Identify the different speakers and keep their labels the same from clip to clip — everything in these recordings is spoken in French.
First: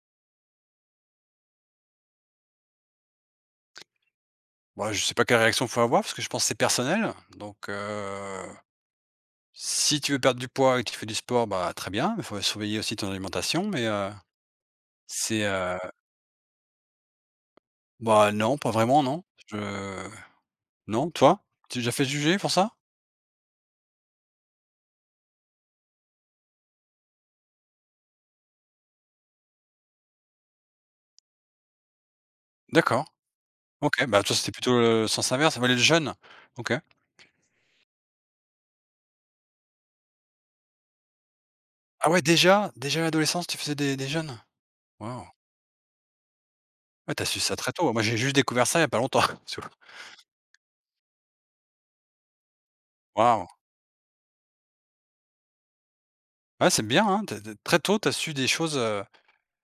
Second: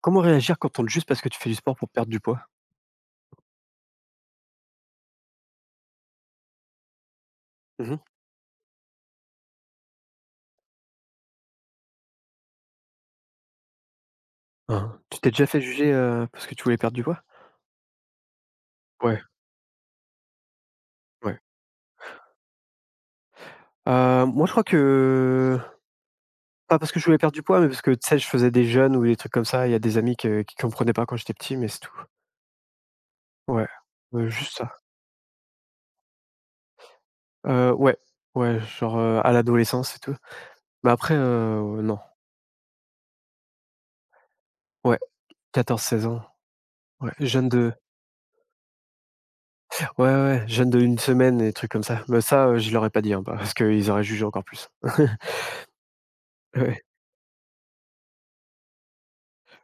Speaker 1: Comment réagir quand on te juge parce que tu fais du sport pour perdre du poids?
Speaker 2: Bah, je sais pas quelle réaction faut avoir parce que je pense que c'est personnel. Donc,
Speaker 1: Mmh.
Speaker 2: si tu veux perdre du poids et que tu fais du sport, bah, très bien, il faut surveiller aussi ton alimentation, mais,
Speaker 1: Hein. Tu t'es
Speaker 2: c'est,
Speaker 1: déjà fait
Speaker 2: heu,
Speaker 1: juger, parce que tu voulais perdre du poids?
Speaker 2: bah, non, pas vraiment,
Speaker 1: Ouais,
Speaker 2: non. Je Non,
Speaker 1: ouais.
Speaker 2: toi? Tu t'es déjà fait juger pour ça?
Speaker 1: Moi je crois que pas parce que je voulais perdre du poids, mais parce que tu sais, je faisais des jeûnes ou des trucs comme ça. Il y a des amis que qui comprenaient pas quand j'étais petit, mais c'est tout.
Speaker 2: D'accord,
Speaker 1: Ouais,
Speaker 2: OK, bah, toi, c'était
Speaker 1: juste ça.
Speaker 2: plutôt le sens inverse, ça valait le jeûne? OK.
Speaker 1: Ouais, ouais, genre, à l'adolescence et tout. Mais après, non.
Speaker 2: Ah ouais, déjà? Déjà à l'adolescence, tu faisais des jeûnes?
Speaker 1: Ouais,
Speaker 2: Waouh!
Speaker 1: 14-16 ans. Ouais,
Speaker 2: Ouais, t'as su
Speaker 1: jeûne
Speaker 2: ça très
Speaker 1: de
Speaker 2: tôt. Moi, j'ai juste découvert ça il y a pas longtemps, tu vois?
Speaker 1: ouais, ouais, ouais, jeûne de 1 semaine et trucs comme ça. Mais ça, je leur ai pas dit, hein,
Speaker 2: Waouh!
Speaker 1: parce qu'ils auraient jugé encore plus.
Speaker 2: Ouais,
Speaker 1: Ouais.
Speaker 2: c'est bien, hein, tu as très tôt, t'as su des choses.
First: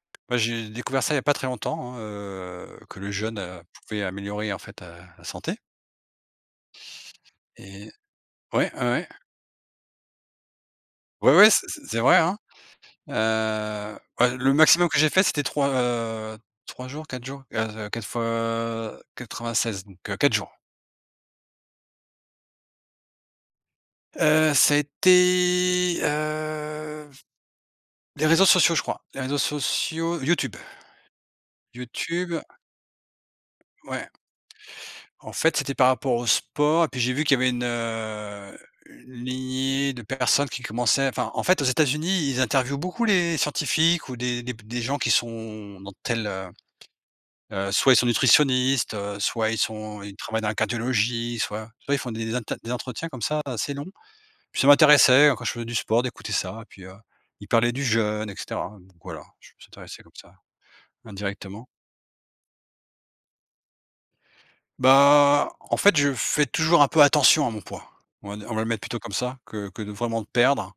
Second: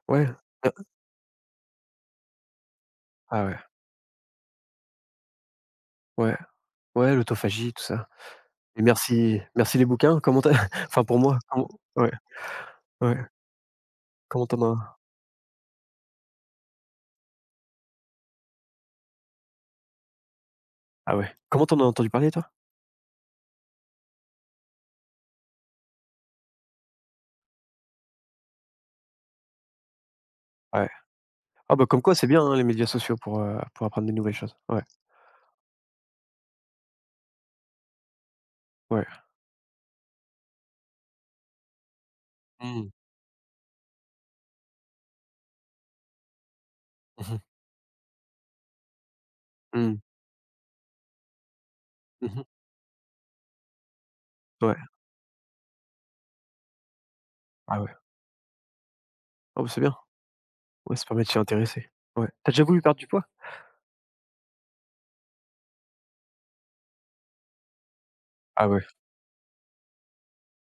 Speaker 1: Ouais.
Speaker 2: Bah, j'ai
Speaker 1: Ah,
Speaker 2: découvert ça il y a pas très longtemps, hein, que le jeûne,
Speaker 1: ah ouais,
Speaker 2: pouvait améliorer en fait, la santé
Speaker 1: ouais, ouais, l'autophagie, tout
Speaker 2: et
Speaker 1: ça.
Speaker 2: ouais,
Speaker 1: Et
Speaker 2: ouais, ouais.
Speaker 1: merci merci les bouquins. Comment tu enfin pour
Speaker 2: Ouais,
Speaker 1: moi,
Speaker 2: ouais, c'est
Speaker 1: comment
Speaker 2: c'est
Speaker 1: ouais,
Speaker 2: vrai, hein, heu,
Speaker 1: ouais,
Speaker 2: bah,
Speaker 1: comment
Speaker 2: le
Speaker 1: t'en as
Speaker 2: maximum que j'ai fait c'était 3 jours, 4 jours, 4 fois 16 donc 4 jours.
Speaker 1: ah ouais. Comment t'en as entendu parler toi?
Speaker 2: Ça a été, les réseaux sociaux je crois, les réseaux sociaux YouTube.
Speaker 1: Ouais. Ah bah, comme quoi c'est bien,
Speaker 2: YouTube,
Speaker 1: hein, les médias sociaux pour apprendre
Speaker 2: ouais.
Speaker 1: des nouvelles choses. Ouais,
Speaker 2: En fait, c'était par rapport au sport et puis j'ai vu qu'il y avait
Speaker 1: ouais.
Speaker 2: une lignée de personnes qui commençaient enfin, en fait, aux États-Unis, ils interviewent
Speaker 1: Mmh.
Speaker 2: beaucoup les scientifiques ou des gens qui sont dans tel,
Speaker 1: Mmh mh.
Speaker 2: soit ils sont nutritionnistes, soit
Speaker 1: Mmh.
Speaker 2: ils travaillent dans la cardiologie, soit ils font
Speaker 1: Mmh.
Speaker 2: des entretiens comme ça assez longs. Puis ça
Speaker 1: Ouais.
Speaker 2: m'intéressait, quand je faisais du sport, d'écouter ça puis, ils parlaient
Speaker 1: Ah
Speaker 2: du
Speaker 1: ouais.
Speaker 2: jeûne et cetera. Donc voilà, je me
Speaker 1: Ah bah,
Speaker 2: suis
Speaker 1: c'est bien.
Speaker 2: intéressé comme ça
Speaker 1: Ouais, ça permet de s'y
Speaker 2: indirectement.
Speaker 1: intéresser. Ouais. T'as déjà voulu perdre du poids?
Speaker 2: Bah, en fait, je fais toujours un peu attention à mon poids. On va le
Speaker 1: Ah
Speaker 2: mettre
Speaker 1: ouais,
Speaker 2: plutôt comme ça que de vraiment de perdre.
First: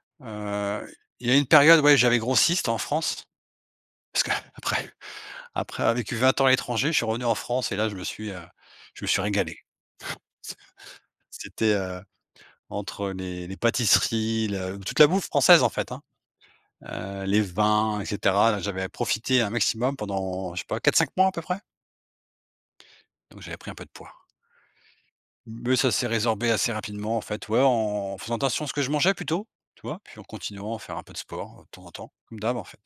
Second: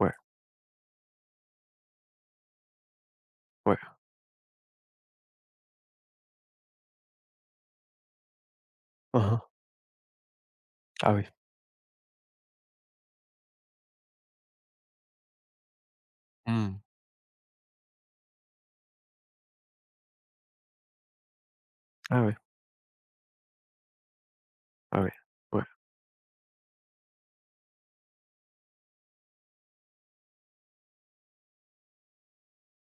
Speaker 1: ouais,
Speaker 2: Heu, il y a une période, ouais, j'avais grossi, c'était en France,
Speaker 1: ouais.
Speaker 2: parce que après avoir vécu 20 ans à l'étranger, je suis revenu en France et là, je me suis
Speaker 1: Mmh.
Speaker 2: régalé.
Speaker 1: Ah oui.
Speaker 2: C'était, heu, entre les pâtisseries, le toute la bouffe française, en fait, hein,
Speaker 1: Mmh.
Speaker 2: les vins et cetera. Là, j'avais profité un maximum pendant, je sais pas, quatre cinq mois à peu près,
Speaker 1: Ah ouais,
Speaker 2: donc j'avais pris un peu de poids.
Speaker 1: ah ouais, ouais.
Speaker 2: Mais ça s'est résorbé assez rapidement en fait, ouais, en faisant attention à ce que je mangeais plutôt, tu vois? Puis en continuant à faire un peu de sport, de temps en temps, comme d'hab en fait.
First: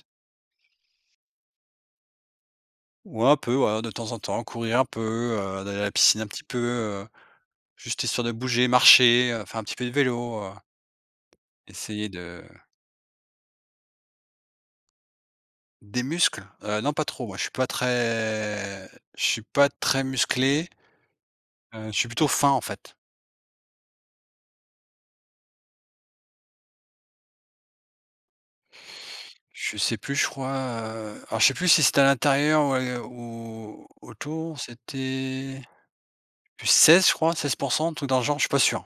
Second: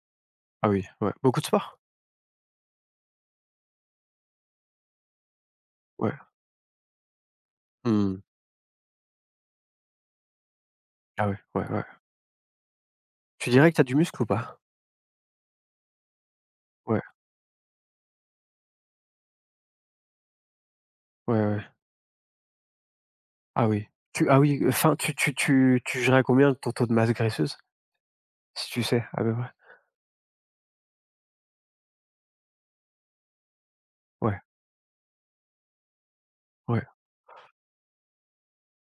Speaker 1: Ah oui, ouais. Beaucoup de sport?
Speaker 2: Ouais, un peu, voilà, de temps en temps, courir un peu, d'aller à la
Speaker 1: Ouais.
Speaker 2: piscine un petit peu, juste
Speaker 1: Mmh.
Speaker 2: histoire de bouger, marcher, faire un petit peu de vélo,
Speaker 1: Ah ouais, ouais, ouais.
Speaker 2: essayer de
Speaker 1: Tu dirais que t'as du muscle ou pas?
Speaker 2: des muscles? Non
Speaker 1: Ouais.
Speaker 2: pas trop, moi je suis pas très je suis pas très musclé,
Speaker 1: Ouais, ouais.
Speaker 2: je suis plutôt fin en fait.
Speaker 1: Ah oui. Tu ah oui, enfin, tu gérais à combien ton taux de masse graisseuse? Si tu sais, à peu près?
Speaker 2: Je sais plus, je crois, alors je sais plus si c'était à l'intérieur ou à ou
Speaker 1: Ouais,
Speaker 2: autour, c'était plus
Speaker 1: ouais, ouais,
Speaker 2: 16 je crois, 16 un truc dans le genre, je suis pas sûr.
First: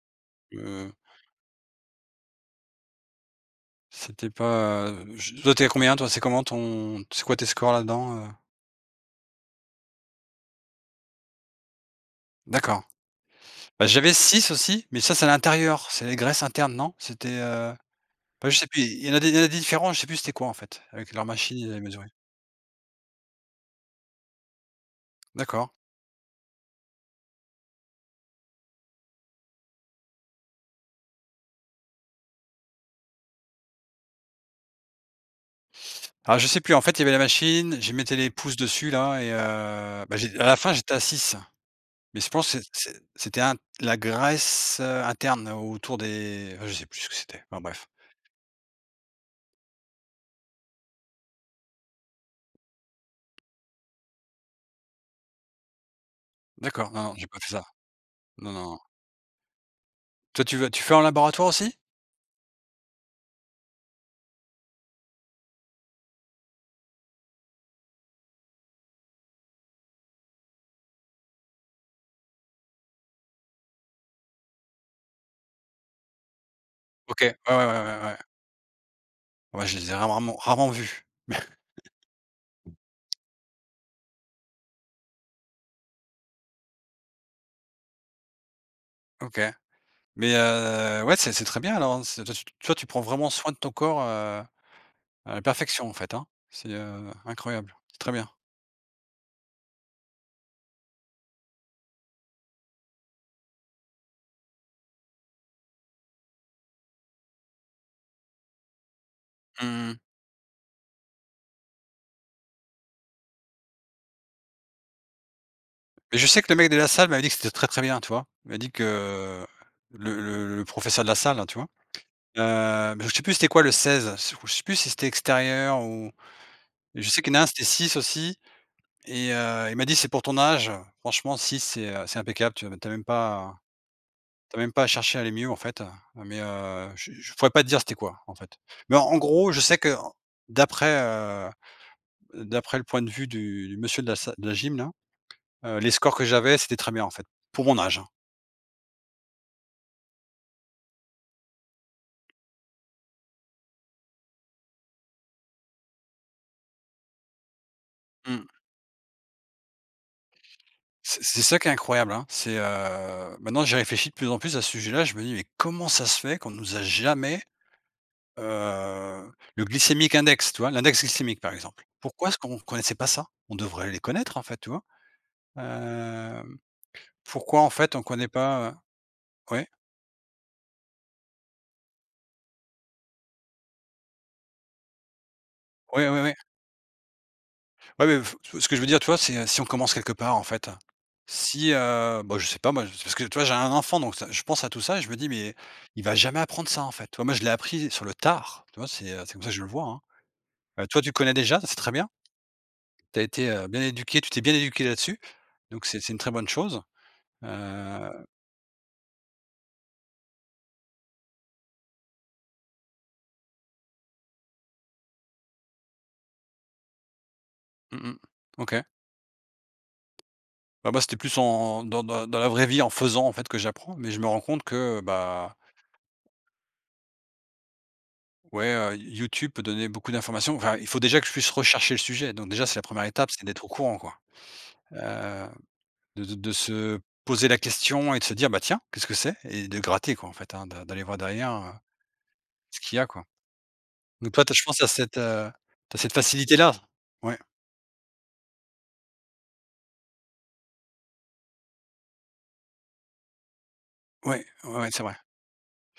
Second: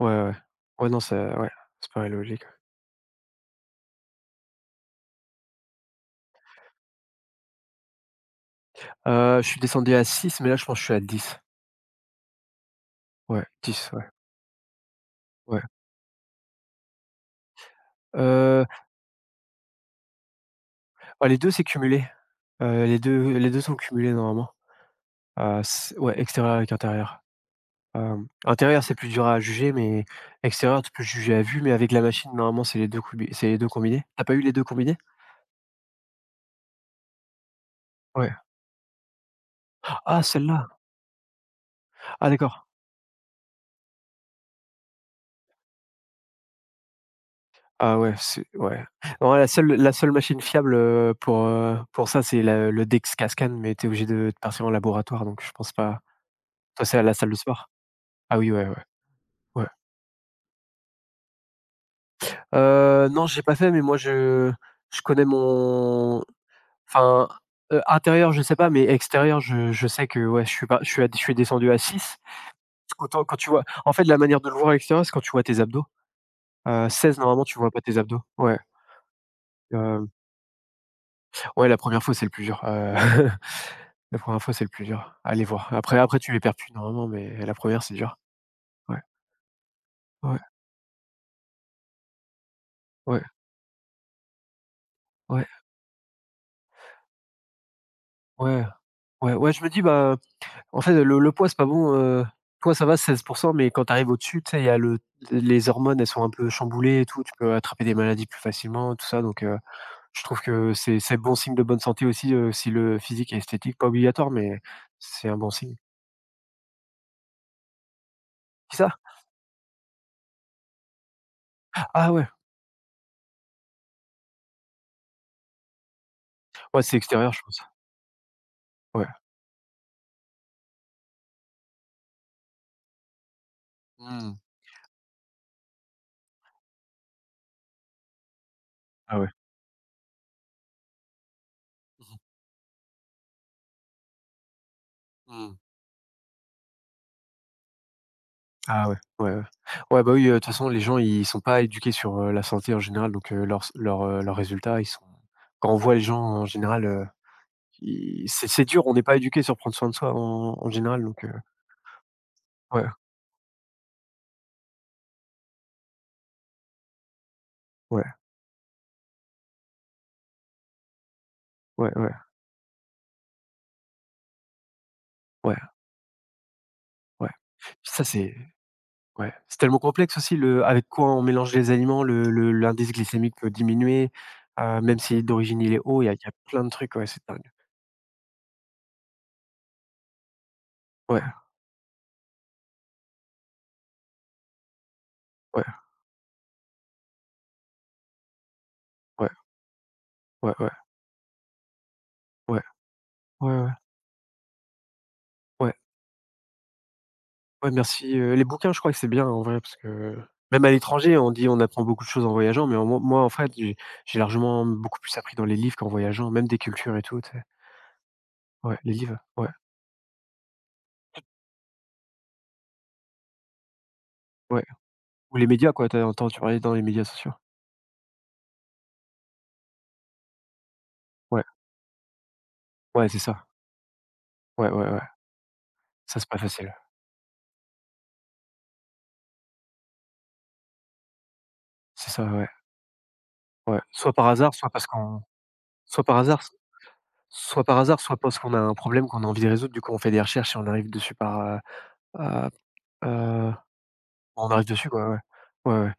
Speaker 1: ouais. Ouais, ouais,
Speaker 2: Heu,
Speaker 1: non, ça ouais, c'est pas logique.
Speaker 2: c'était pas, je toi t'es à combien toi? C'est comment ton c'est quoi tes scores là-dedans,
Speaker 1: Je suis descendu à 6 mais là, je pense que je suis à dix.
Speaker 2: D'accord.
Speaker 1: Ouais,
Speaker 2: Bah,
Speaker 1: 10 ouais,
Speaker 2: j'avais 6 aussi, mais ça c'est à
Speaker 1: ouais.
Speaker 2: l'intérieur, c'est les graisses internes, non? Bah, je
Speaker 1: Heu,
Speaker 2: sais plus, il y en a des différents, je sais plus c'était quoi en fait, avec leur
Speaker 1: bah, les 2
Speaker 2: machine,
Speaker 1: c'est
Speaker 2: ils avaient
Speaker 1: cumulé.
Speaker 2: mesuré.
Speaker 1: Les deux sont cumulés normalement.
Speaker 2: D'accord.
Speaker 1: C ouais, extérieur avec intérieur. Hem, intérieur, c'est plus dur à juger, mais extérieur, tu peux juger à vue, mais avec la machine, normalement, c'est les 2 combi c'est les 2 combinés. T'as pas eu les 2 combinés?
Speaker 2: Alors je sais plus, en fait, il y avait la machine, je mettais les
Speaker 1: Ouais.
Speaker 2: pouces dessus là et bah,
Speaker 1: Ah,
Speaker 2: j'ai à la
Speaker 1: celle-là!
Speaker 2: fin j'étais à 6 mais je
Speaker 1: Ah
Speaker 2: pense que
Speaker 1: d'accord.
Speaker 2: c'est c'était int la graisse, interne autour des je sais plus ce que c'était. Enfin bref.
Speaker 1: Ah ouais, c'est ouais. Non, la seule machine fiable, pour ça, c'est la le Dex Cascan, mais tu obligé de partir en laboratoire, donc je pense pas. Toi,
Speaker 2: D'accord,
Speaker 1: c'est à
Speaker 2: non,
Speaker 1: la
Speaker 2: non, j'ai
Speaker 1: salle de
Speaker 2: pas fait ça.
Speaker 1: sport? Ah oui,
Speaker 2: Non,
Speaker 1: ouais, ouais,
Speaker 2: non.
Speaker 1: ouais.
Speaker 2: Toi, tu fais en laboratoire aussi?
Speaker 1: Non, j'ai pas fait, mais moi, je connais mon enfin, intérieur, je sais pas, mais extérieur, je sais que, ouais, je suis pas je suis à je suis descendu à 6. Parce qu'autant quand tu vois en fait, la manière de le voir à l'extérieur, c'est quand tu vois tes abdos. 16,
Speaker 2: OK. Ouais,
Speaker 1: normalement,
Speaker 2: ouais,
Speaker 1: tu vois
Speaker 2: ouais,
Speaker 1: pas tes
Speaker 2: ouais, ouais.
Speaker 1: abdos. Ouais,
Speaker 2: Ouais, je les ai
Speaker 1: heu,
Speaker 2: rarement vus.
Speaker 1: ouais, la première fois, c'est le plus dur, La première fois, c'est le plus dur. Allez voir. Après tu les perds plus normalement, mais la première c'est dur. Ouais,
Speaker 2: OK. Mais,
Speaker 1: ouais,
Speaker 2: ouais, c'est très bien alors, hein. C'est toi, tu prends
Speaker 1: ouais,
Speaker 2: vraiment soin de ton corps, à la
Speaker 1: ouais,
Speaker 2: perfection en fait, hein. C'est, incroyable. C'est très bien.
Speaker 1: ouais, ouais, ouais, je me dis, bah, en fait, le poids, c'est pas bon, toi ça va 16, mais quand tu arrives au-dessus, tu sais, il y a le les hormones, elles sont un peu chamboulées et tout, tu peux attraper des maladies plus facilement, tout ça, donc
Speaker 2: Mmh mmh.
Speaker 1: je trouve que c'est bon signe de bonne santé aussi, si le physique est esthétique, pas obligatoire, mais c'est un bon signe.
Speaker 2: Mais je sais que le mec de la salle m'avait dit que c'était très, très bien, tu vois? Il m'a dit
Speaker 1: Qui ça?
Speaker 2: que le professeur de la salle, là, tu vois?
Speaker 1: Ah ouais,
Speaker 2: Je sais plus c'était quoi le 16. Je sais plus si c'était extérieur ou
Speaker 1: ouais, c'est
Speaker 2: je sais
Speaker 1: extérieur,
Speaker 2: qu'il y
Speaker 1: je
Speaker 2: en a un,
Speaker 1: pense.
Speaker 2: c'était 6 aussi.
Speaker 1: Ouais.
Speaker 2: Et il m'a dit: «C'est pour ton âge, franchement si c'est, c'est impeccable,
Speaker 1: Mmh.
Speaker 2: tu as même pas à chercher à aller mieux en fait». Mais je pourrais pas te dire c'était quoi en fait. Mais en
Speaker 1: Ah
Speaker 2: en
Speaker 1: ouais.
Speaker 2: gros, je sais que d'après,
Speaker 1: Mmh.
Speaker 2: d'après le point de vue du monsieur de la sa de la gym là,
Speaker 1: Mmh.
Speaker 2: les scores que j'avais, c'était très bien en fait, pour mon âge, hein.
Speaker 1: Ah ouais, ouais, ouais. Ouais, bah, oui, de toute façon, les gens, ils sont pas éduqués sur, la santé en général, donc leurs résultats, ils sont quand on voit les gens en général, ils
Speaker 2: Mmh.
Speaker 1: c'est dur, on n'est pas éduqué sur prendre soin de soi en général,
Speaker 2: C'est
Speaker 1: donc
Speaker 2: c'est ça qui est incroyable, hein. C'est,
Speaker 1: ouais,
Speaker 2: maintenant j'y réfléchis de plus en plus à ce sujet-là, je me dis: «Mais comment ça se fait qu'on nous a jamais
Speaker 1: ouais,
Speaker 2: Le glycémique index, tu vois? L'index glycémique, par exemple.
Speaker 1: ouais, ouais,
Speaker 2: Pourquoi est-ce qu'on connaissait pas ça? On devrait les connaître, en fait, tu vois?
Speaker 1: ouais,
Speaker 2: Hem,
Speaker 1: ouais.
Speaker 2: pourquoi, en
Speaker 1: Puis
Speaker 2: fait, on
Speaker 1: ça,
Speaker 2: connaît
Speaker 1: c'est
Speaker 2: pas,
Speaker 1: ouais, c'est
Speaker 2: ouais,
Speaker 1: tellement complexe aussi le avec quoi on mélange les aliments, le l'indice glycémique peut diminuer, même si d'origine il est haut, il
Speaker 2: ouais,
Speaker 1: y a il
Speaker 2: ouais,
Speaker 1: y a
Speaker 2: ouais.
Speaker 1: plein de trucs, ouais, c'est dingue.
Speaker 2: Ouais, mais f ce que je veux dire, tu vois, c'est, si on commence quelque part, en fait.
Speaker 1: Ouais,
Speaker 2: Si, bah, je sais pas, moi, c'est parce que, tu vois, j'ai un enfant, donc ça je pense à tout ça et je me dis: «Mais
Speaker 1: ouais,
Speaker 2: il va jamais apprendre ça, en fait». Tu vois, moi, je l'ai appris sur le tard, tu vois?
Speaker 1: ouais,
Speaker 2: C'est comme ça que je le vois, hein.
Speaker 1: ouais, ouais,
Speaker 2: Toi, tu connais déjà, c'est très bien.
Speaker 1: ouais,
Speaker 2: Tu as été,
Speaker 1: ouais, ouais,
Speaker 2: bien éduqué, tu t'es bien éduqué là-dessus,
Speaker 1: ouais.
Speaker 2: donc c'est une très bonne chose.
Speaker 1: Ouais, merci,
Speaker 2: Heu
Speaker 1: les bouquins, je crois que c'est bien en vrai parce que même à l'étranger, on dit: «On apprend beaucoup de choses en voyageant», mais moi, en fait, j'ai largement beaucoup plus appris dans les livres qu'en voyageant, même des cultures et tout, tu sais?
Speaker 2: Mmh mh.
Speaker 1: Ouais,
Speaker 2: OK.
Speaker 1: les livres, ouais,
Speaker 2: Bah, moi, c'était plus en dans la vraie vie, en faisant, en fait, que j'apprends, mais je me rends compte
Speaker 1: ouais,
Speaker 2: que,
Speaker 1: ou les
Speaker 2: bah,
Speaker 1: médias quoi, t'as entendu parler dans les médias sociaux?
Speaker 2: ouais, YouTube peut donner beaucoup d'informations. Enfin, il faut déjà que je
Speaker 1: Ouais,
Speaker 2: puisse rechercher le sujet, donc déjà, c'est la première
Speaker 1: ouais, c'est
Speaker 2: étape, c'est
Speaker 1: ça.
Speaker 2: d'être au courant, quoi.
Speaker 1: Ouais, ouais, ouais,
Speaker 2: Heu,
Speaker 1: ça c'est pas
Speaker 2: de
Speaker 1: facile.
Speaker 2: se poser la question et de se dire: «Bah, tiens, qu'est-ce que c'est?» et de gratter, quoi, en fait, hein, d'aller voir derrière,
Speaker 1: C'est ça, ouais,
Speaker 2: ce qu'il y a, quoi.
Speaker 1: ouais, soit par
Speaker 2: Donc toi,
Speaker 1: hasard,
Speaker 2: tu je
Speaker 1: soit
Speaker 2: pense,
Speaker 1: parce
Speaker 2: à cette,
Speaker 1: qu'on
Speaker 2: tu
Speaker 1: soit
Speaker 2: cette
Speaker 1: par hasard, s
Speaker 2: facilité-là. Ouais,
Speaker 1: soit par hasard, soit parce qu'on a un problème qu'on a envie de résoudre, du coup, on fait des recherches et heu, heu,
Speaker 2: ouais,
Speaker 1: on arrive
Speaker 2: ouais, ouais,
Speaker 1: dessus
Speaker 2: c'est
Speaker 1: quoi,
Speaker 2: vrai.
Speaker 1: ouais. Ouais, ouais.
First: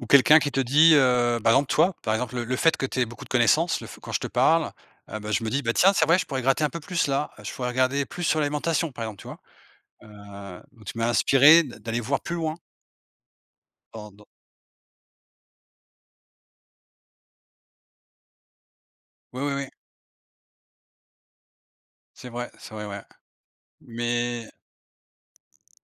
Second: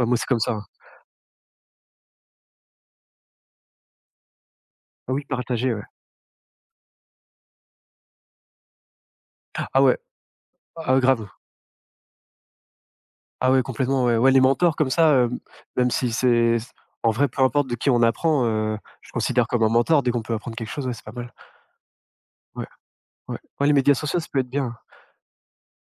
Speaker 1: Ouais, moi, c'est
Speaker 2: quelqu'un
Speaker 1: comme ça,
Speaker 2: qui te
Speaker 1: hein.
Speaker 2: dit, par exemple toi, par exemple le fait que tu aies beaucoup de connaissances, le f quand je te parle,
Speaker 1: Ah oui,
Speaker 2: bah, je me dis: «Bah,
Speaker 1: partager, ouais.
Speaker 2: tiens c'est vrai je pourrais gratter un peu plus là, je pourrais regarder plus sur l'alimentation» par exemple, tu vois?
Speaker 1: Ah ouais,
Speaker 2: Donc tu
Speaker 1: ah
Speaker 2: m'as
Speaker 1: grave.
Speaker 2: inspiré d'aller voir plus loin
Speaker 1: Ah ouais, complètement,
Speaker 2: dans
Speaker 1: ouais.
Speaker 2: dans
Speaker 1: Ouais, les mentors comme ça, hem, même si c'est en vrai, peu importe de qui on apprend, je
Speaker 2: oui,
Speaker 1: considère
Speaker 2: oui,
Speaker 1: comme un
Speaker 2: oui,
Speaker 1: mentor dès qu'on peut apprendre quelque chose, ouais, c'est pas mal. Ouais,
Speaker 2: c'est vrai, ouais.
Speaker 1: ouais. Ouais, les médias sociaux, ça peut être
Speaker 2: Mais
Speaker 1: bien,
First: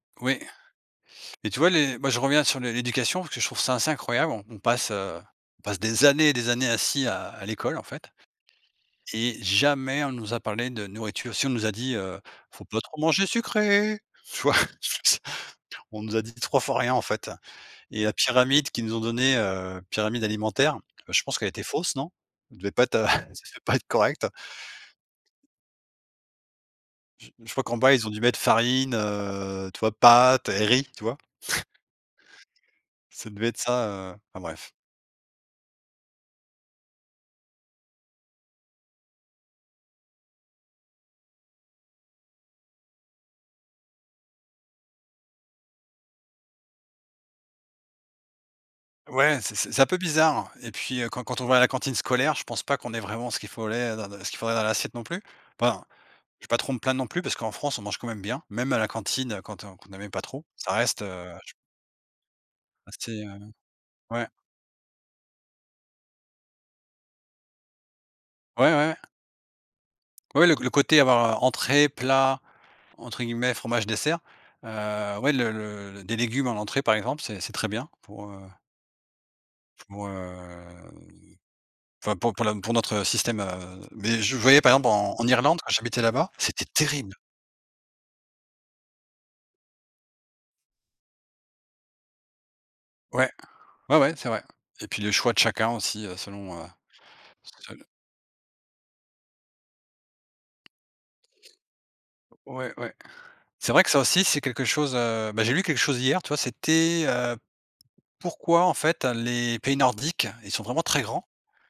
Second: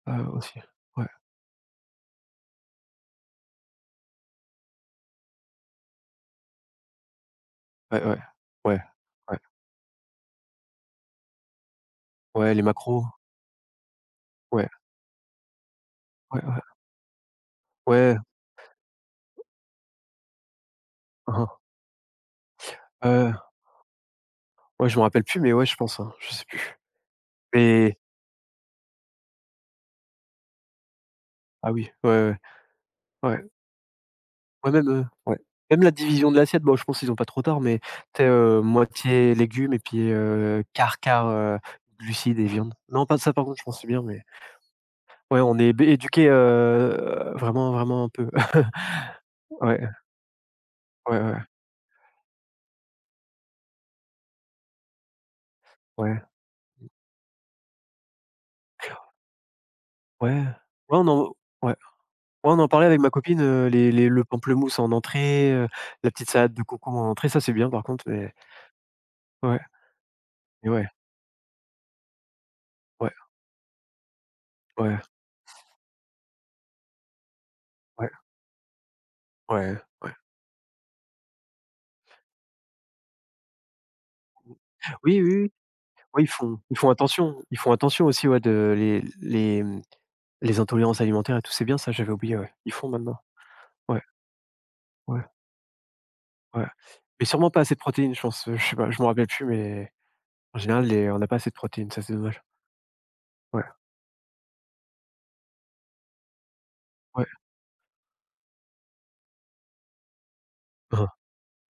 Speaker 2: oui,
Speaker 1: aussi. Ouais,
Speaker 2: mais tu vois les moi je reviens sur l'éducation parce que je trouve ça assez incroyable. On passe, on passe des années et des années assis à l'école en
Speaker 1: ouais,
Speaker 2: fait
Speaker 1: ouais. Ouais,
Speaker 2: et
Speaker 1: ouais.
Speaker 2: jamais on nous a parlé de nourriture. Si on nous a dit,
Speaker 1: Ouais, les
Speaker 2: «Faut pas trop
Speaker 1: macros.
Speaker 2: manger sucré», tu vois?
Speaker 1: Ouais,
Speaker 2: On nous a dit
Speaker 1: ouais,
Speaker 2: 3
Speaker 1: ouais.
Speaker 2: fois rien en fait et la
Speaker 1: Ouais.
Speaker 2: pyramide qu'ils nous ont donnée, pyramide alimentaire, je pense
Speaker 1: Hein,
Speaker 2: qu'elle était fausse, non? Elle devait pas être, ça
Speaker 1: hein. Ouais,
Speaker 2: devait pas être correct.
Speaker 1: ouais, je me rappelle plus, mais ouais, je pense, hein, je sais plus.
Speaker 2: Je crois qu'en bas,
Speaker 1: Mais
Speaker 2: ils ont dû mettre farine, tu vois, pâtes et riz, tu vois?
Speaker 1: ah oui, ouais, ouais,
Speaker 2: Ça
Speaker 1: ouais.
Speaker 2: devait être ça, enfin bref.
Speaker 1: Ouais. Même la division de l'assiette, bon, je pense ils ont pas trop tort, mais tu sais, moitié légumes et puis, quart, glucides et viande. Non, pas ça par contre, je pense c'est bien, mais ouais, on est bé éduqués, vraiment vraiment un peu.
Speaker 2: Ouais, c'est c'est
Speaker 1: Ouais,
Speaker 2: c'est un peu bizarre et puis,
Speaker 1: ouais,
Speaker 2: quand
Speaker 1: ouais,
Speaker 2: quand on va à la cantine scolaire, je pense pas qu'on ait vraiment ce qu'il fallait dans dans ce qu'il faudrait dans l'assiette non plus. Enfin,
Speaker 1: ouais,
Speaker 2: je vais pas trop me plaindre non plus parce qu'en France, on mange quand même bien, même à la cantine, quand, qu'on n'aimait pas
Speaker 1: ouais.
Speaker 2: trop,
Speaker 1: Ouais,
Speaker 2: ça reste,
Speaker 1: on en ouais. Ouais, on en parlait avec ma
Speaker 2: assez,
Speaker 1: copine,
Speaker 2: heu
Speaker 1: les le
Speaker 2: ouais.
Speaker 1: pamplemousse en entrée, la petite salade de concombre en entrée, ça c'est bien par contre,
Speaker 2: Ouais, ouais. Ouais.
Speaker 1: ouais,
Speaker 2: Ouais,
Speaker 1: mais
Speaker 2: le
Speaker 1: ouais,
Speaker 2: côté avoir, entrée, plat,
Speaker 1: ouais,
Speaker 2: entre guillemets, «fromage, dessert».
Speaker 1: ouais,
Speaker 2: Ouais, des légumes en entrée, par exemple, c'est très bien
Speaker 1: ouais,
Speaker 2: pour,
Speaker 1: ouais,
Speaker 2: pour,
Speaker 1: ouais.
Speaker 2: heu, enfin, pour la pour notre système, mais je voyais, par exemple, en
Speaker 1: Oui,
Speaker 2: en
Speaker 1: oui, oui.
Speaker 2: Irlande, quand j'habitais
Speaker 1: Oui,
Speaker 2: là-bas, c'était terrible.
Speaker 1: ils font attention aussi, ouais, de les, mmh, les intolérances alimentaires et tout, c'est bien ça, j'avais oublié, ouais. Ils font maintenant.
Speaker 2: Ouais, ouais,
Speaker 1: Ouais,
Speaker 2: ouais, c'est vrai et puis le
Speaker 1: ouais,
Speaker 2: choix de chacun aussi, selon,
Speaker 1: ouais. Mais sûrement pas assez de
Speaker 2: sel
Speaker 1: protéines, je pense, je sais pas, je me rappelle plus, mais en général, les on n'a pas assez de protéines, ça, c'est dommage.
Speaker 2: ouais, ouais.
Speaker 1: Ouais,
Speaker 2: C'est vrai que ça aussi, c'est quelque chose, bah, j'ai lu quelque chose hier, tu vois?
Speaker 1: ouais,
Speaker 2: Pourquoi, en fait, les pays nordiques, ils sont vraiment très
Speaker 1: hein,
Speaker 2: grands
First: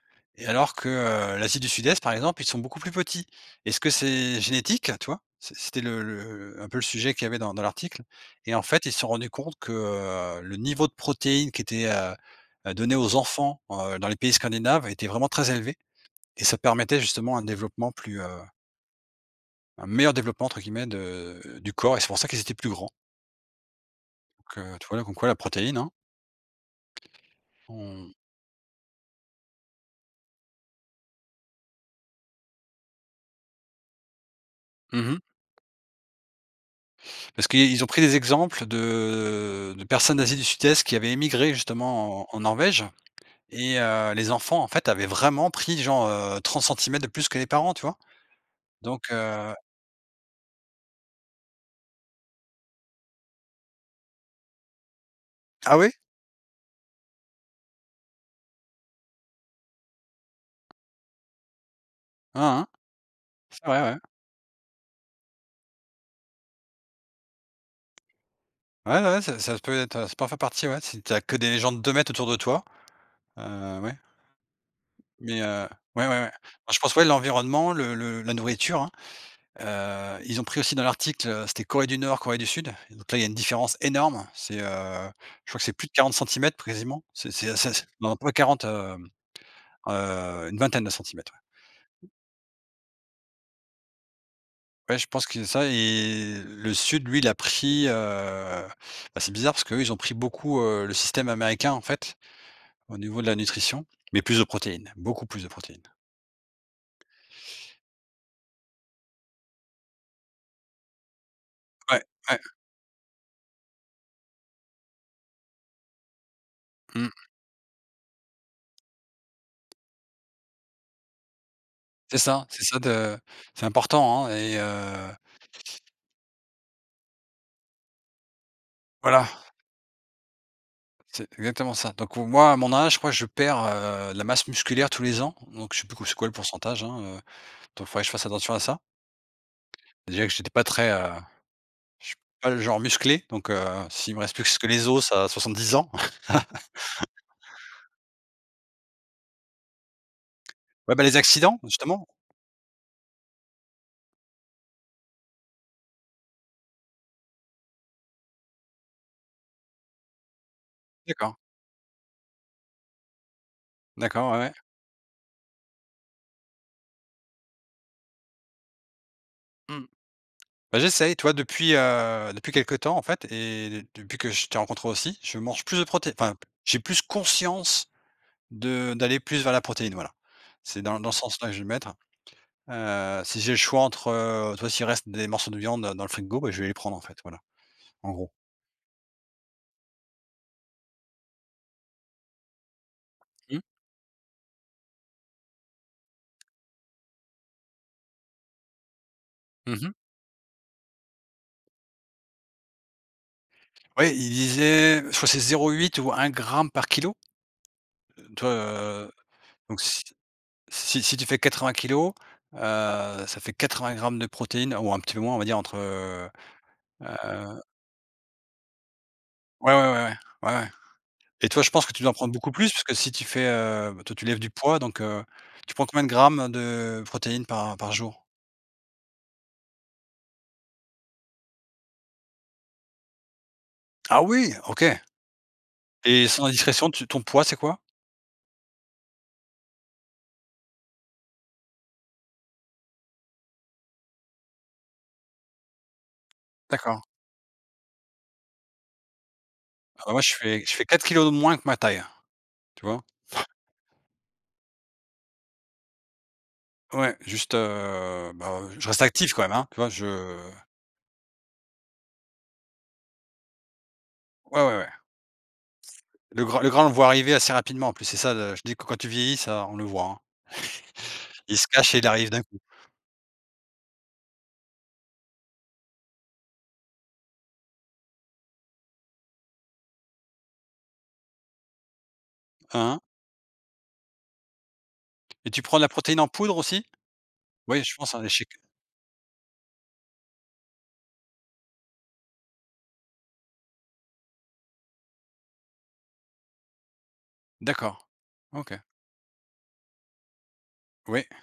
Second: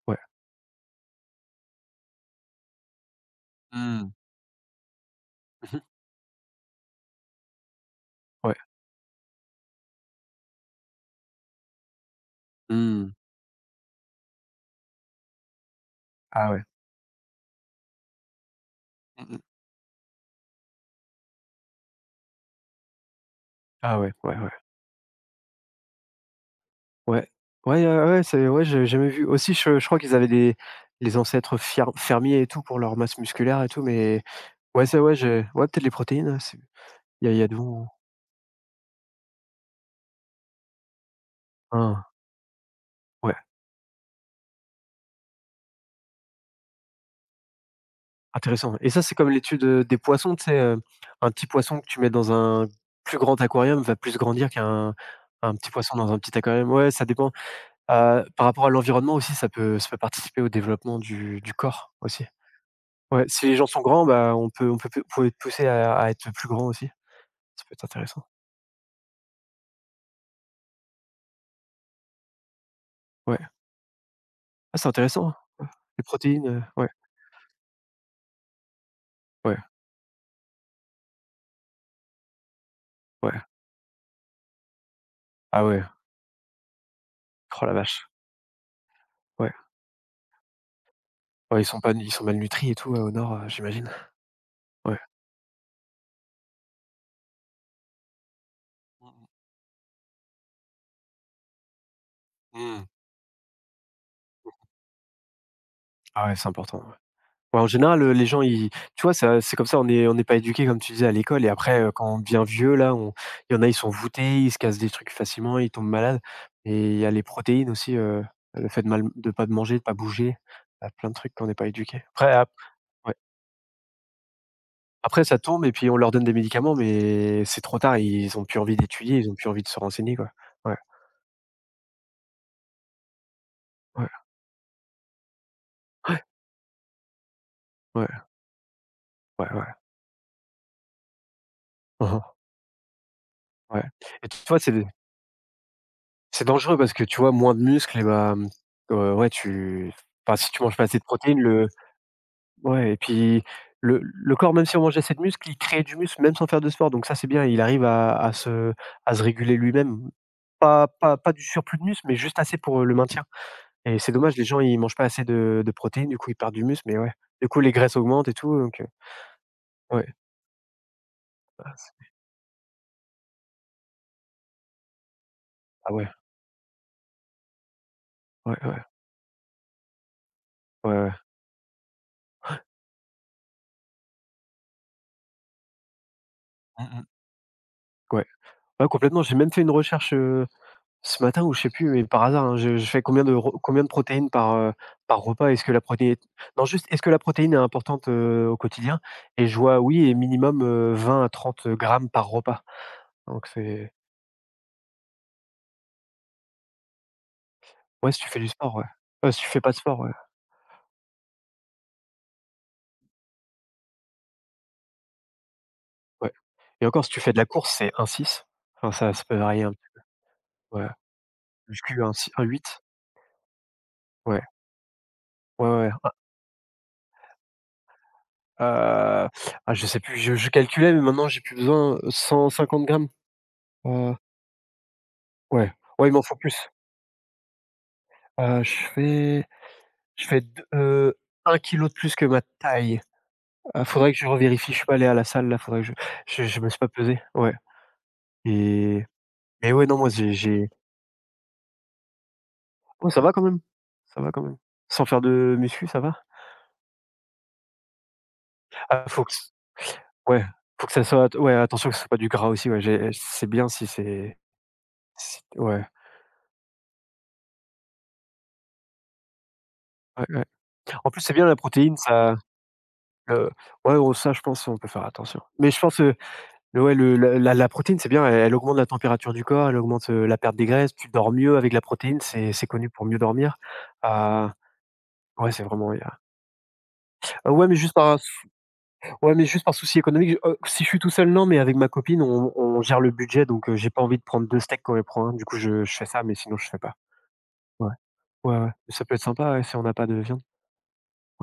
Speaker 1: ouais.
Speaker 2: et alors que, l'Asie du Sud-Est, par exemple, ils sont beaucoup plus petits. Est-ce que
Speaker 1: Mmh.
Speaker 2: c'est génétique, tu vois? C c'était
Speaker 1: Mmh.
Speaker 2: le le un peu le sujet qu'il y avait dans l'article.
Speaker 1: Ouais.
Speaker 2: Et en fait, ils se sont rendus compte que, le niveau de protéines qui était, donné
Speaker 1: Mmh.
Speaker 2: aux enfants, dans les pays scandinaves était vraiment très élevé, et
Speaker 1: Ah
Speaker 2: ça
Speaker 1: ouais.
Speaker 2: permettait justement un développement plus,
Speaker 1: Mmh mh.
Speaker 2: un «meilleur développement» entre guillemets de du corps, et c'est pour ça qu'ils étaient plus grands.
Speaker 1: Ah ouais, ouais, ouais.
Speaker 2: Donc, tu vois? Là, comme quoi la protéine, hein,
Speaker 1: Ouais. Ouais,
Speaker 2: on
Speaker 1: ouais, c'est ouais, j'ai jamais vu. Aussi, je crois qu'ils avaient des les ancêtres fier fermiers et tout pour leur masse musculaire et tout, mais ouais, ça, ouais,
Speaker 2: mmh
Speaker 1: j'ai ouais, peut-être les protéines, ouais, il y a
Speaker 2: parce
Speaker 1: de
Speaker 2: qu'ils
Speaker 1: bons
Speaker 2: ont pris des exemples de personnes d'Asie du Sud-Est qui avaient émigré
Speaker 1: hein.
Speaker 2: justement en Norvège.
Speaker 1: Ouais,
Speaker 2: Et les enfants, en fait, avaient vraiment pris genre, 30 centimètres de plus que les parents, tu vois?
Speaker 1: intéressant et ça,
Speaker 2: Donc
Speaker 1: c'est comme
Speaker 2: heu,
Speaker 1: l'étude, des poissons, tu sais, un petit poisson que tu mets dans un plus grand aquarium va plus grandir qu'un un petit
Speaker 2: ah oui?
Speaker 1: poisson dans un petit aquarium. Ouais, ça dépend. Par rapport à l'environnement aussi, ça peut participer au développement du corps aussi.
Speaker 2: Hein, hein.
Speaker 1: Ouais, si les gens
Speaker 2: C'est
Speaker 1: sont
Speaker 2: vrai, ouais.
Speaker 1: grands, bah, on peut être poussé à être plus grand aussi. Ça peut être intéressant.
Speaker 2: Ouais, ouais, ça peut être, ça peut en faire partie, ouais, si t'as que des gens de 2 mètres autour de toi,
Speaker 1: Ouais.
Speaker 2: ouais,
Speaker 1: Ah, c'est intéressant, hein.
Speaker 2: mais
Speaker 1: Les
Speaker 2: ouais, ouais, ouais.
Speaker 1: protéines,
Speaker 2: Je
Speaker 1: ouais,
Speaker 2: pense, ouais, l'environnement, le la nourriture, hein,
Speaker 1: ouais,
Speaker 2: ils ont pris aussi dans l'article, c'était Corée du Nord, Corée du Sud, donc là, il y a une
Speaker 1: ouais.
Speaker 2: différence énorme. C'est, je crois
Speaker 1: Ah
Speaker 2: que c'est
Speaker 1: ouais,
Speaker 2: plus de 40 centimètres quasiment. C'est c'est
Speaker 1: oh la
Speaker 2: c'est
Speaker 1: vache,
Speaker 2: non, pas 40, hem,
Speaker 1: ouais.
Speaker 2: une vingtaine de centimètres.
Speaker 1: Ouais, ils sont pas ils sont malnutris et tout, au nord, j'imagine. Ouais.
Speaker 2: Ouais, je pense que c'est ça, et le sud, lui, il a pris, bah,
Speaker 1: Mmh.
Speaker 2: c'est bizarre parce qu'eux, ils ont pris beaucoup, le système américain, en fait,
Speaker 1: Mmh.
Speaker 2: au niveau de la nutrition, mais plus de protéines, beaucoup plus de protéines.
Speaker 1: Ah ouais, c'est important, ouais. Ouais, en général, les gens ils tu vois, ça c'est comme ça, on est pas éduqués comme tu disais à l'école et après,
Speaker 2: Ouais,
Speaker 1: quand on
Speaker 2: ouais,
Speaker 1: devient vieux là, on il y en a, ils sont voûtés, ils se cassent des trucs facilement, ils tombent malades et il y
Speaker 2: mmh,
Speaker 1: a les protéines aussi, le fait de mal de pas de manger, de pas bouger, il y a plein de trucs qu'on n'est pas éduqué. Après ap
Speaker 2: c'est ça
Speaker 1: ouais,
Speaker 2: de c'est important, hein, et
Speaker 1: après ça tombe et puis on leur donne des médicaments mais c'est trop tard, ils ont plus envie d'étudier,
Speaker 2: voilà,
Speaker 1: ils ont plus envie de se renseigner, quoi. Ouais,
Speaker 2: c'est exactement ça. Donc au moi, à mon âge, je crois que je perds,
Speaker 1: ouais,
Speaker 2: de la masse musculaire tous les ans, donc je sais plus co c'est quoi le pourcentage, hein, donc il faudrait que je
Speaker 1: ouais,
Speaker 2: fasse attention à ça.
Speaker 1: ouais, ouais.
Speaker 2: Déjà que j'étais pas très, je suis
Speaker 1: Mmh.
Speaker 2: pas le genre musclé, donc
Speaker 1: Ouais
Speaker 2: s'il me
Speaker 1: et
Speaker 2: reste
Speaker 1: toi,
Speaker 2: plus que les os à 70 ans.
Speaker 1: c'est dangereux parce que, tu vois, moins de muscles et bah, mmh, ouais, ouais, tu enfin, si tu manges pas
Speaker 2: Ouais,
Speaker 1: assez
Speaker 2: bah,
Speaker 1: de
Speaker 2: les
Speaker 1: protéines,
Speaker 2: accidents,
Speaker 1: le
Speaker 2: justement?
Speaker 1: ouais et puis le corps, même si on mange assez de muscles, il crée du muscle même sans faire de sport donc ça, c'est bien. Il arrive à se réguler lui-même. Pas
Speaker 2: D'accord,
Speaker 1: du surplus de muscle, mais juste assez pour, le maintien et c'est
Speaker 2: d'accord,
Speaker 1: dommage,
Speaker 2: ouais,
Speaker 1: les
Speaker 2: ouais.
Speaker 1: gens, ils mangent pas assez de protéines, du coup, ils perdent du muscle mais ouais, du coup, les graisses augmentent et tout donc
Speaker 2: Mmh.
Speaker 1: ouais.
Speaker 2: Bah, j'essaye, tu vois? Depuis, depuis quelque temps, en fait, et depuis que je t'ai rencontré aussi, je mange plus de
Speaker 1: Ah ouais,
Speaker 2: proté enfin, j'ai plus conscience
Speaker 1: ouais, ouais,
Speaker 2: de d'aller plus vers la protéine, voilà. C'est
Speaker 1: ouais,
Speaker 2: dans
Speaker 1: ouais.
Speaker 2: dans ce sens-là que je vais le mettre. Si j'ai le choix entre, tu vois? S'il reste des morceaux de viande dans le frigo, bah, je vais les
Speaker 1: Mmh
Speaker 2: prendre, en
Speaker 1: mh.
Speaker 2: fait, voilà, en
Speaker 1: Ouais.
Speaker 2: gros.
Speaker 1: Ouais, complètement. J'ai même fait une recherche, ce matin ou je sais plus, mais par hasard, hein, je fais combien de ro
Speaker 2: Mmh.
Speaker 1: combien de protéines par repas? Est-ce que la protéine est... non, juste, est-ce que la protéine est importante, au quotidien? Et je
Speaker 2: Mmh
Speaker 1: vois
Speaker 2: mh.
Speaker 1: oui et minimum, 20 à 30 grammes par repas. Donc c'est
Speaker 2: Ouais, il disait, je crois c'est 0,8 ou 1 gramme par kilo,
Speaker 1: ouais, si tu fais
Speaker 2: tu
Speaker 1: du
Speaker 2: vois?
Speaker 1: sport, ouais. Si tu fais pas de
Speaker 2: Donc
Speaker 1: sport,
Speaker 2: si
Speaker 1: ouais,
Speaker 2: Si si tu fais 80 kilos, ça fait 80 grammes de protéines ou un petit peu moins, on va dire entre,
Speaker 1: ouais. Et encore, si tu fais de la
Speaker 2: heu,
Speaker 1: course, c'est un six. Enfin, ça peut varier un
Speaker 2: ouais,
Speaker 1: petit
Speaker 2: ouais, ouais, ouais, ouais, ouais.
Speaker 1: peu, ouais.
Speaker 2: Et toi, je pense que
Speaker 1: Muscu,
Speaker 2: tu dois en
Speaker 1: 1,6
Speaker 2: prendre beaucoup plus
Speaker 1: 1,8.
Speaker 2: parce que si tu fais, bah, toi, tu lèves
Speaker 1: Ouais,
Speaker 2: du poids donc
Speaker 1: ouais,
Speaker 2: tu prends
Speaker 1: ouais.
Speaker 2: combien de grammes de protéines par par jour?
Speaker 1: Heu, ah, je sais plus, je calculais, mais maintenant j'ai plus besoin, 150 grammes. Heu,
Speaker 2: Ah oui, OK,
Speaker 1: ouais, ouais, il m'en
Speaker 2: et
Speaker 1: faut
Speaker 2: sans
Speaker 1: plus.
Speaker 2: indiscrétion, tu ton poids, c'est quoi?
Speaker 1: Heu, je fais Je fais d 1 kilogramme de plus que ma taille. Ah, faudrait que je revérifie, je suis pas allé à la salle là, faudrait que je je me suis pas
Speaker 2: D'accord.
Speaker 1: pesé, ouais et mais ouais, non,
Speaker 2: Ah
Speaker 1: moi
Speaker 2: bah moi,
Speaker 1: j'ai j'ai
Speaker 2: je fais 4 kilos de moins que ma taille, tu vois?
Speaker 1: oh ça va quand même, ça va quand même. Sans faire de muscu, ça va?
Speaker 2: Ouais, juste, bah, je reste
Speaker 1: Ah, faut que
Speaker 2: actif quand même, hein, tu vois? Je
Speaker 1: ouais, faut que ça soit ouais, attention que ce soit pas du gras aussi, ouais, j'ai c'est bien si c'est
Speaker 2: ouais, ouais, ouais.
Speaker 1: si ouais,
Speaker 2: Le gras, on le voit arriver assez rapidement en plus, c'est ça, le je dis que quand tu vieillis, ça, on le voit, hein.
Speaker 1: ouais, ouais. En plus, c'est bien la
Speaker 2: Il se cache
Speaker 1: protéine,
Speaker 2: et il arrive
Speaker 1: ça,
Speaker 2: d'un coup.
Speaker 1: heu, ouais, oh ça, je pense on peut faire attention. Mais je pense, ouais, le la protéine, c'est bien, elle augmente la température du corps, elle augmente, la perte des graisses, tu dors mieux avec la protéine, c'est connu
Speaker 2: Hein, hein.
Speaker 1: pour mieux dormir. Heu,
Speaker 2: Et
Speaker 1: ouais,
Speaker 2: tu
Speaker 1: c'est
Speaker 2: prends de la
Speaker 1: vraiment il y a
Speaker 2: protéine en poudre aussi?
Speaker 1: ah ouais, mais
Speaker 2: Oui,
Speaker 1: juste
Speaker 2: je pense,
Speaker 1: par
Speaker 2: hein, les.
Speaker 1: ouais, mais juste par souci économique, si je suis tout seul, non, mais avec ma copine, on gère le budget, donc j'ai pas envie de prendre 2 steaks quand elle prend un. Du coup, je fais ça, mais sinon je fais pas. Ouais.
Speaker 2: D'accord,
Speaker 1: Ouais, ouais,
Speaker 2: OK.
Speaker 1: ça peut être sympa, ouais, si on n'a pas de viande.
Speaker 2: Oui.